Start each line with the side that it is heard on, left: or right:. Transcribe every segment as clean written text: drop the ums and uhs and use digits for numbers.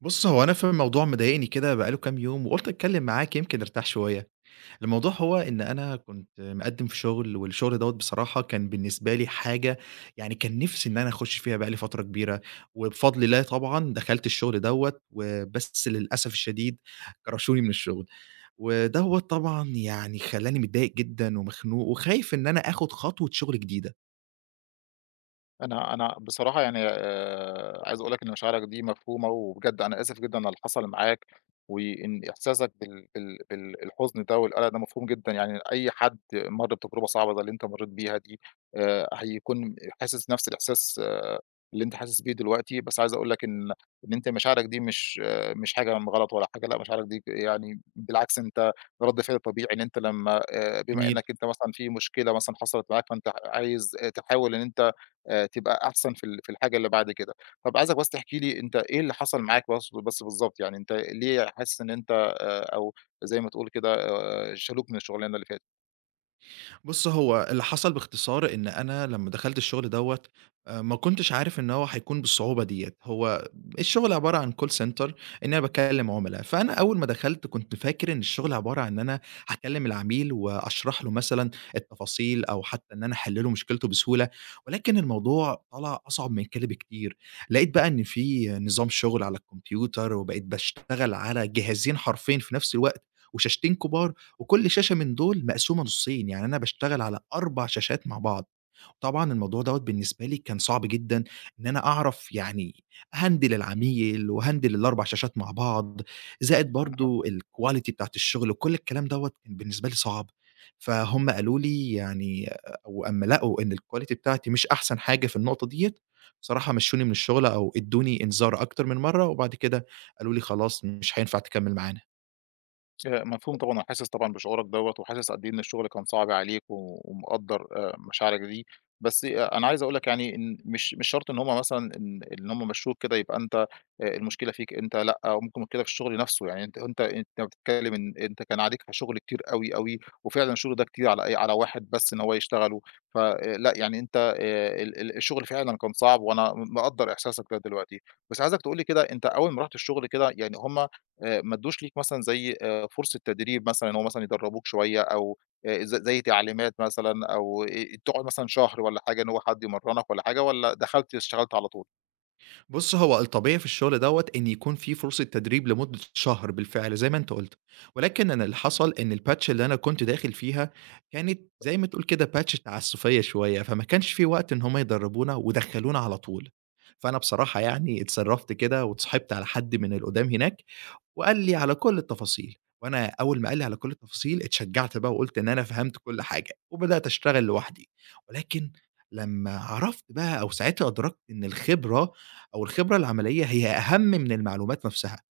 right: بُص، هو أنا في موضوع مضايقني كده بقى له كام يوم، وقُلت أتكلم معاك يمكن أرتاح شوية. الموضوع هو إن أنا كنت مقدم في شغل، والشغل دوّة بصراحة كان بالنسبة لي حاجة يعني كان نفسي إن أنا أخش فيها بقى لي فترة كبيرة، وبفضل الله طبعًا دخلت الشغل دوّة، وبس للأسف الشديد كرشوني من الشغل، ودوّة طبعًا يعني خلّاني متضايق جدًا ومخنوق، وخايف إن أنا آخد خطوة شغل جديدة.
left: أنا بصراحة يعني عايز أقول لك إن مشاعرك دي مفهومة، وبجد أنا آسف جدًا على اللي حصل معاك، وإن إحساسك بال الحزن ده والقلق ده مفهوم جدًا، يعني أي حد مَر بتجربة صعبة زي اللي أنت مرّيت بيها دي هيكون حاسس نفس الإحساس اللي أنت حاسس بيه دلوقتي. بس عايز أقول لك إن أنت مشاعرك دي مش حاجة غلط ولا حاجة، لأ، مشاعرك دي يعني بالعكس أنت رد فعل طبيعي. إن أنت لمّا بما إنّك أنت مثلًا في مشكلة مثلًا حصلت معاك، فأنت عايز تحاول إن أنت تبقى أحسن في ال في الحاجة اللي بعد كده. طَب عايزك بس تحكي لي أنت إيه اللي حصل معاك بس بالضبط، يعني أنت ليه حاسس إن أنت أو زي ما تقول كده شالوك من الشغلانة اللي
right: بُص، هو اللي حصل باختصار إن أنا لمّا دخلت الشغل دوّة ما كنتش عارف إن هو هيكون بالصعوبة ديّة، هو الشغل عبارة عن call center إن أنا باكلّم عُملا، فأنا أول ما دخلت كنت فاكر إن الشغل عبارة عن إن أنا هاكلّم العميل وأشرح له مثلًا التفاصيل أو حتّى إن أنا أحل له مشكلته بسهولة، ولكن الموضوع طلع أصعب من كده بكتير. لقيت بقى إن في نظام شغل على الكمبيوتر وبقيت باشتغل على جهازين حرفيًا في نفس الوقت، وشاشتين كُبار. وكل شاشة من دول مقسومة نُصّين، يعني أنا باشتغل على 4 شاشات مع بعض. طبعًا الموضوع دوّة بالنسبة لي كان صعب جدًا، إن أنا أعرف يعني أهندل العميل وأهندل ال4 شاشات مع بعض، زائد برضه
left: فاتت؟
right: الquality بتاعة الشغل وكل الكلام دوّة كان بالنسبة لي صعب. فهُم قالوا لي يعني أو أمّا لقوا إن الquality بتاعتي مش أحسن حاجة في النقطة ديّة، بصراحة مشّوني من الشغل أو ادّوني إنذار أكتر من مرّة، وبعد كده قالوا لي خلاص مش هينفع تكمّل معانا.
left: مفهوم طبعًا، وحاسس طبعًا بشعورك دوّة، وحاسس قد إيه إن الشغل كان صعب عليك، و ومقدّر مشاعرك دي. بس أنا عايز أقول لك يعني إن مش شرط إن هم مثلًا إن هم مشّوك كده يبقى أنت المشكلة فيك أنت، لأ. أو ممكن المشكلة في الشغل نَفْسه، يعني أنت بتتكلّم إن أنت كان عليك شغل كتير أوي، أوي، وفعلًا الشغل ده كتير على أي على واحد بس إن هو يشتغله. ف لأ، يعني أنت ال ال الشغل فعلًا كان صعب، وأنا مقدّر إحساسك ده دلوقتي. بس عايزك تقول لي كده، أنت أول ما رُحت الشغل كده يعني هم ما ادّوش ليك مثلًا زي فرصة تدريب مثلًا، إن هو مثلًا يدرّبوك شوية؟ أو زي تعليمات مثلًا؟ أو تقعد مثلًا شهر والّا حاجة إن هو حد يمرّنك والّا حاجة، والّا دخلت اشتغلت على طول؟
right: بُص، هو الطبيعي في الشغل دوّة إن يكون في فرصة تدريب لمدة شهر بالفعل زي ما أنت قُلت، ولكن أنا اللي حصل إن الpatch اللي أنا كنت داخل فيها كانت زي ما تقول كده patch تعسُّفية شوية، فما كانش في وقت إن هم يدربونا ودخلونا على طول. فأنا بصراحة يعني اتصرّفت كده واتصاحبت على حد من القُدام هناك وقال لي على كل التفاصيل، وأنا أول ما قال لي على كل التفاصيل اتشجعت بقى وقُلت إن أنا فهمت كل حاجة، وبدأت أشتغل لوحدي. ولكن لمّا عرفت بقى أو ساعتها أدركت إن الخبرة أو الخبرة العملية هي أهم من المعلومات نفسها.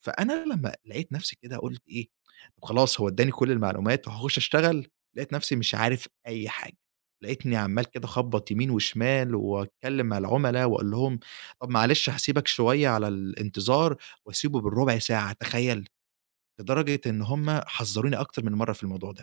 right: فأنا لمّا لقيت نفسي كده قُلت إيه، طب خلاص هو ادّاني كل المعلومات وهاخش أشتغل، لقيت نفسي مش عارف أي حاجة. لقيتني عمّال كده أخبّط يمين وشمال وأتكلّم مع العُملا وأقول لهم طب معلش هاسيبك شوية على الانتظار، وأسيبه بالرُبع ساعة تخيّل! لدرجة إن هم حذّروني أكتر من مرّة في الموضوع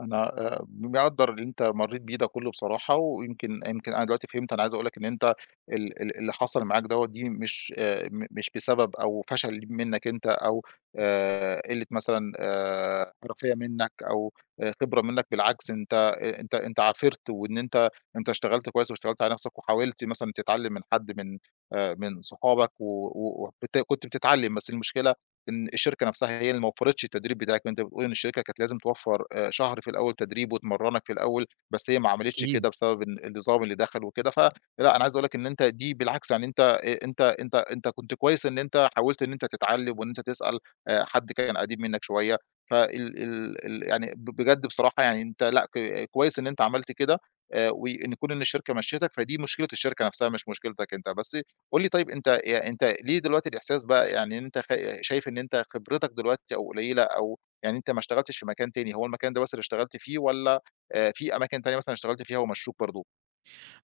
left: أنا مقدّر اللي أنت مرّيت بيه ده كُلّه بصراحة، ويمكن يمكن أنا دلوقتي فهمت. أنا عايز أقول لك إن أنت ال ال اللي حصل معاك دوّة دي مش بسبب أو فشل منّك أنت، أو قِلّة مثلًا حرفية منّك، أو خبرة منّك. بالعكس، أنت عافرت، وإن أنت اشتغلت كويس، واشتغلت على نَفْسك، وحاولت مثلًا تتعلّم من حد، من صحابك، و كنت بتتعلّم. بس المشكلة إن الشركة نفسها هي اللي ما وفّرِتش التدريب بتاعِك، وأنت بتقول إن الشركة كانت لازم توفّر شهر في الأول تدريب وتمرّنك في الأول، بس هي ما عملتش
right: ده.
left: كده بسبب إن النظام اللي دخل وكده، فلأ. أنا عايز أقول لك إن أنت دي بالعكس، يعني أنت كنت كويس إن أنت حاولت إن أنت تتعلّم، وإن أنت تسأل حد كان قديم منّك شوية. فال ال ال يعني بجد بصراحة، يعني أنت لأ، كويس إن أنت عملت كده، وإن كون إن الشركة مشّيتك، فدي مشكلة الشركة نفسها، مش مشكلتك أنت. بس قُل لي طيب، أنت ليه دلوقتي الإحساس بقى، يعني إن أنت شايف إن أنت خبرتك دلوقتي أو قليلة، أو يعني أنت ما اشتغلتش في مكان تاني، هو المكان ده بس اللي اشتغلت فيه، والّا في أماكن تانية مثلًا اشتغلت فيها ومشّوك برضه؟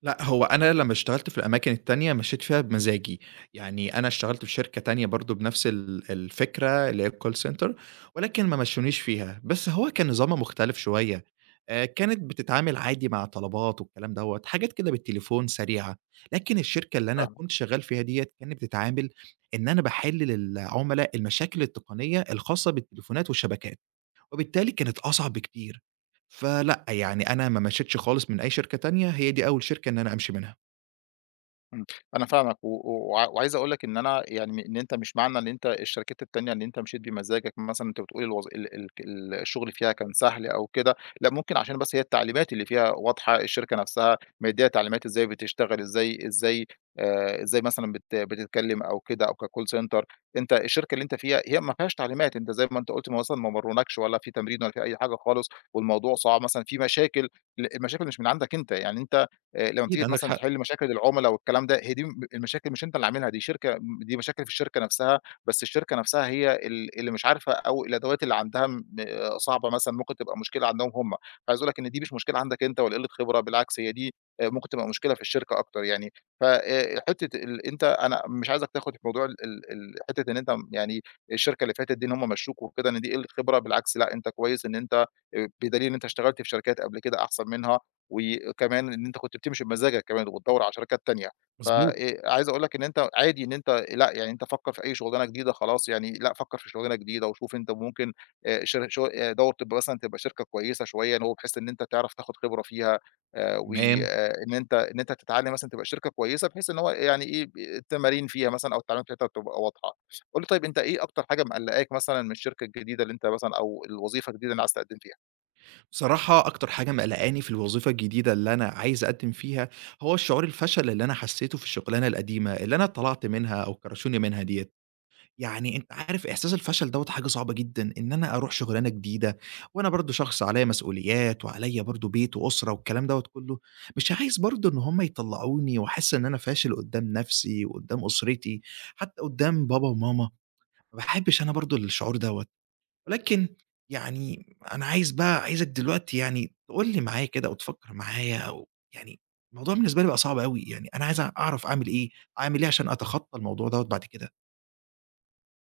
right: لأ، هو أنا لمّا اشتغلت في الأماكن التانية مشيت فيها بمزاجي، يعني أنا اشتغلت في شركة تانية برضه بنفس الفكرة اللي هي الcall center، ولكن ما مشّونيش فيها، بس هو كان نظامها مختلف شوية. كانت بتتعامل عادي مع طلبات والكلام دوّة، حاجات كده بالتليفون سريعة، لكن الشركة اللي أنا كنت شغال فيها ديّة كانت بتتعامل إن أنا باحل للعُملا المشاكل التقنية الخاصة بالتليفونات والشبكات. وبالتالي كانت أصعب بكتير. فلأ، يعني أنا ما مشيتش خالص من أي شركة تانية، هي دي أول شركة إن أنا أمشي منها.
left: إمم. أنا فاهمك، و وع وعايز أقول لك إن أنا يعني إن أنت مش معنى إن أنت الشركات التانية إن أنت مشيت بمزاجك، مثلًا أنت بتقول الوظ ال ال ال الشغل فيها كان سهل أو كده، لأ. ممكن عشان بس هي التعليمات اللي فيها واضحة، الشركة نفسها مديّة تعليمات إزاي بتشتغل، إزاي إزاي مثلًا بتتكلم أو كده، أو كcall center. أنت الشركة اللي أنت فيها هي ما فيهاش تعليمات، أنت زي ما أنت قُلت ما مرّونكش، ولا في تمرين، ولا في أي حاجة خالص، والموضوع صعب مثلًا في مشاكل. المشاكل مش من عندك أنت، يعني أنت لمّا
right: أكيد
left: بتيجي
right: عندك
left: مثلًا
right: حق،
left: تحل مشاكل العُملا والكلام ده، هي دي المشاكل مش أنت اللي عاملها، دي شركة م دي مشاكل في الشركة نفسها. بس الشركة نفسها هي اللي مش عارفة، أو الأدوات اللي عندها م آه، صعبة مثلًا، ممكن تبقى مشكلة عندهم هم. فعايز أقول لك إن دي مش مشكلة عندك أنت، ولا قِلّة خبرة، بالعكس هي دي ممكن تبقى مشكلة في الشركة أكتر يعني. ف حتّة ال أنت أنا مش عايزك تاخُد في موضوع ال ال ال حتّة إن أنت يعني الشركة اللي فاتت دي، إن هم مشّوك وكده، إن دي قِلّة خبرة. بالعكس، لأ، أنت كويس إن أنت، بدليل إن أنت اشتغلت في شركات قبل كده أحسن منها، وكمان إن أنت كنت بتمشي بمزاجك كمان وبتدوّر على شركات تانية.
right: مضبوط،
left: عايز أقول لك إن أنت عادي، إن أنت لأ، يعني أنت فكّر في أي شغلانة جديدة، خلاص. يعني لأ، فكّر في شغلانة جديدة وشوف أنت ممكن، شر شو دَوّر تبقى مثلًا تبقى شركة كويسة شوية، إن هو بحيث إن أنت تعرف تاخد خبرة فيها، و
right: تمام.
left: آآ إن أنت تتعلّم مثلًا، تبقى شركة كويسة بحيث إن هو يعني إيه، التمارين فيها مثلًا، أو التعليمات بتاعتها تبقى واضحة. قُل لي طيب، أنت إيه أكتر حاجة مقلّقاك مثلًا من الشركة الجديدة اللي أنت مثلًا، أو الوظيفة الجديدة اللي عايز تقدّم فيها؟
right: بصراحة أكتر حاجة مقلقاني في الوظيفة الجديدة اللي أنا عايز أقدّم فيها، هو شعور الفشل اللي أنا حسّيته في الشغلانة القديمة، اللي أنا طلعت منها أو كرشوني منها ديّة. يعني أنت عارف إحساس الفشل دوّة حاجة صعبة جدًا، إن أنا أروح شغلانة جديدة وأنا برضه شخص عليّا مسؤوليات وعليّا برضه بيت وأسرة والكلام دوّة كُلّه، مش عايز برضه إن هم يطلّعوني وأحس إن أنا فاشل قدّام نَفْسي وقدّام أسرتي، حتّى قدّام بابا وماما، ما باحبّش أنا برضه الشعور دوّة. ولكن يعني أنا عايز بقى عايزك دلوقتي يعني تقول لي معايا كده أو تفكّر معايا أو يعني الموضوع بالنسبة لي بقى صعب أوي، يعني أنا عايز أعرف أعمل إيه، أعمل إيه عشان أتخطّى الموضوع دوّة بعد كده؟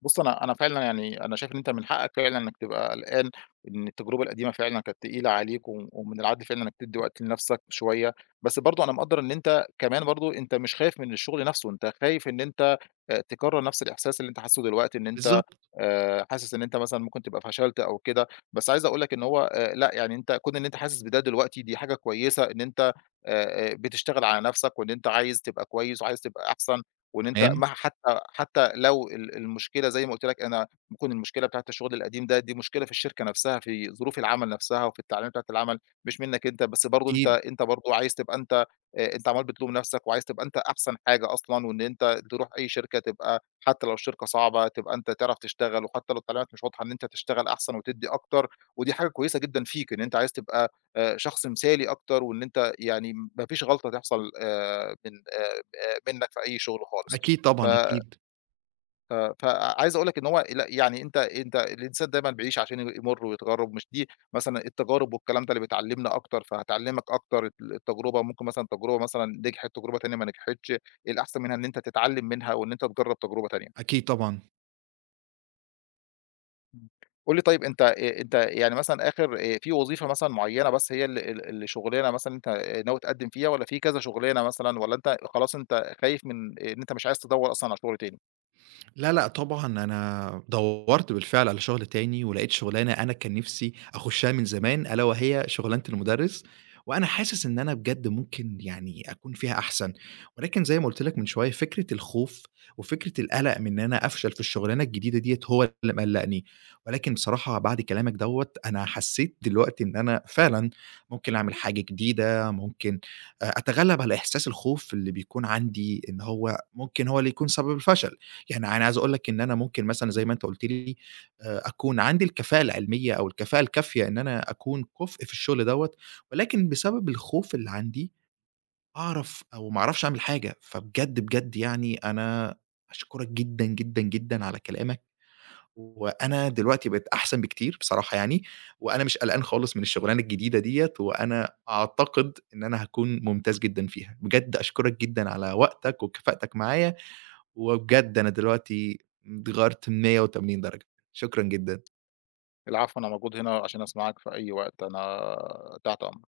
left: بُص، أنا فعلًا يعني أنا شايف إن أنت من حقك فعلًا إنك تبقى قلقان، إن التجربة القديمة فعلًا كانت تقيلة عليك، ومن العدل فعلًا إنك تدّي وقت لنفسك شوية. بس برضه أنا مقدّر إن أنت كمان، برضه أنت مش خايف من الشغل نفسه، أنت خايف إن أنت تكرّر نفس الإحساس اللي أنت حاسُّه دلوقتي، إن أنت
right: بالضبط.
left: حاسس إن أنت مثلًا ممكن تبقى فشلت أو كده. بس عايز أقول لك إن هو لأ، يعني أنت كون إن أنت حاسس بده دلوقتي دي حاجة كويسة، إن أنت بتشتغل على نفسك، وإن أنت عايز تبقى كويس وعايز تبقى أحسن. وإن أنت
right: تمام.
left: حتى لو المشكلة، زي ما قُلت لك أنا، ممكن المشكلة بتاعة الشغل القديم ده دي مشكلة في الشركة نفسها، في ظروف العمل نفسها وفي التعليمات بتاعة العمل، مش منّك أنت. بس برضه أنت
right: أكيد،
left: أنت برضه عايز تبقى أنت عمّال بتلوم نفسك، وعايز تبقى أنت أحسن حاجة أصلًا، وإن أنت تروح أي شركة، تبقى حتى لو الشركة صعبة تبقى أنت تعرف تشتغل، وحتى لو التعليمات مش واضحة إن أنت تشتغل أحسن وتدّي أكتر. ودي حاجة كويسة جدًا فيك، إن أنت عايز تبقى شخص مثالي أكتر، وإن أنت يعني ما فيش غلطة تحصل من منّك في أي شغل خالص.
right: أكيد
left: ف
right: طبعًا، أكيد،
left: ف فعايز أقول لك إن هو لأ، يعني أنت الإنسان دايمًا بيعيش عشان يمُر ويتغرّب، مش دي مثلًا التجارب والكلام ده اللي بتعلّمنا أكتر، فهتعلّمك أكتر التجربة. ممكن مثلًا تجربة مثلًا نجحت، تجربة تانية ما نجحتش، إيه الأحسن منها؟ إن أنت تتعلّم منها، وإن أنت تجرّب تجربة تانية.
right: أكيد طبعًا.
left: إمم. قُل لي طيب، أنت يعني مثلًا آخر في وظيفة مثلًا معيّنة، بس هي ال ال اللي شُغلانة مثلًا أنت ناوي تقدّم فيها، والّا في كذا شُغلانة مثلًا، والّا أنت خلاص أنت خايف من إن أنت مش عايز تدوّر أصلًا على شُغل تاني؟
right: لا، لأ، طبعًا أنا دَوّرت بالفعل على شغل تاني، ولقيت شغلانة أنا كان نِفْسي أخُشّها من زمان، ألا وهي شغلانة المُدرِّس، وأنا حاسس إن أنا بجد ممكن يعني أكون فيها أحسن. ولكن زي ما قُلت لك من شوية فكرة الخوف وفكرة القَلَق من إن أنا أفشل في الشغلانة الجديدة ديّة هو اللي مقلّقني. ولكن بصراحة بعد كلامك دَوّة أنا حسّيت دلوقتي إن أنا فعلًا ممكن أعمل حاجة جديدة، ممكن أتغلّب على إحساس الخوف اللي بيكون عندي إن هو ممكن هو اللي يكون سبب الفشل. يعني أنا عايز أقول لك إن أنا ممكن مثلًا زي ما أنت قُلت لي أكون عندي الكفاءة العلمية أو الكفاءة الكافية إن أنا أكون كُفء في الشغل دوّة، ولكن بسبب الخوف اللي عندي أعرف أو ما أعرفش أعمل حاجة. فبجد، بجد يعني أنا أشكرك جدًا، جدًا، جدًا على كلامك، وأنا دلوقتي بقيت أحسن بكتير بصراحة يعني، وأنا مش قلقان خالص من الشغلانة الجديدة ديّة، وأنا أعتقد إن أنا هاكون ممتاز جدًا فيها. بجد أشكرك جدًا على وقتك وكفاءتك معايا، وبجد أنا دلوقتي اتغيّرت 180 درجة. شكرًا جدًا.
left: العفو، أنا موجود هنا عشان أسمعك في أي وقت، أنا تحت أمرك.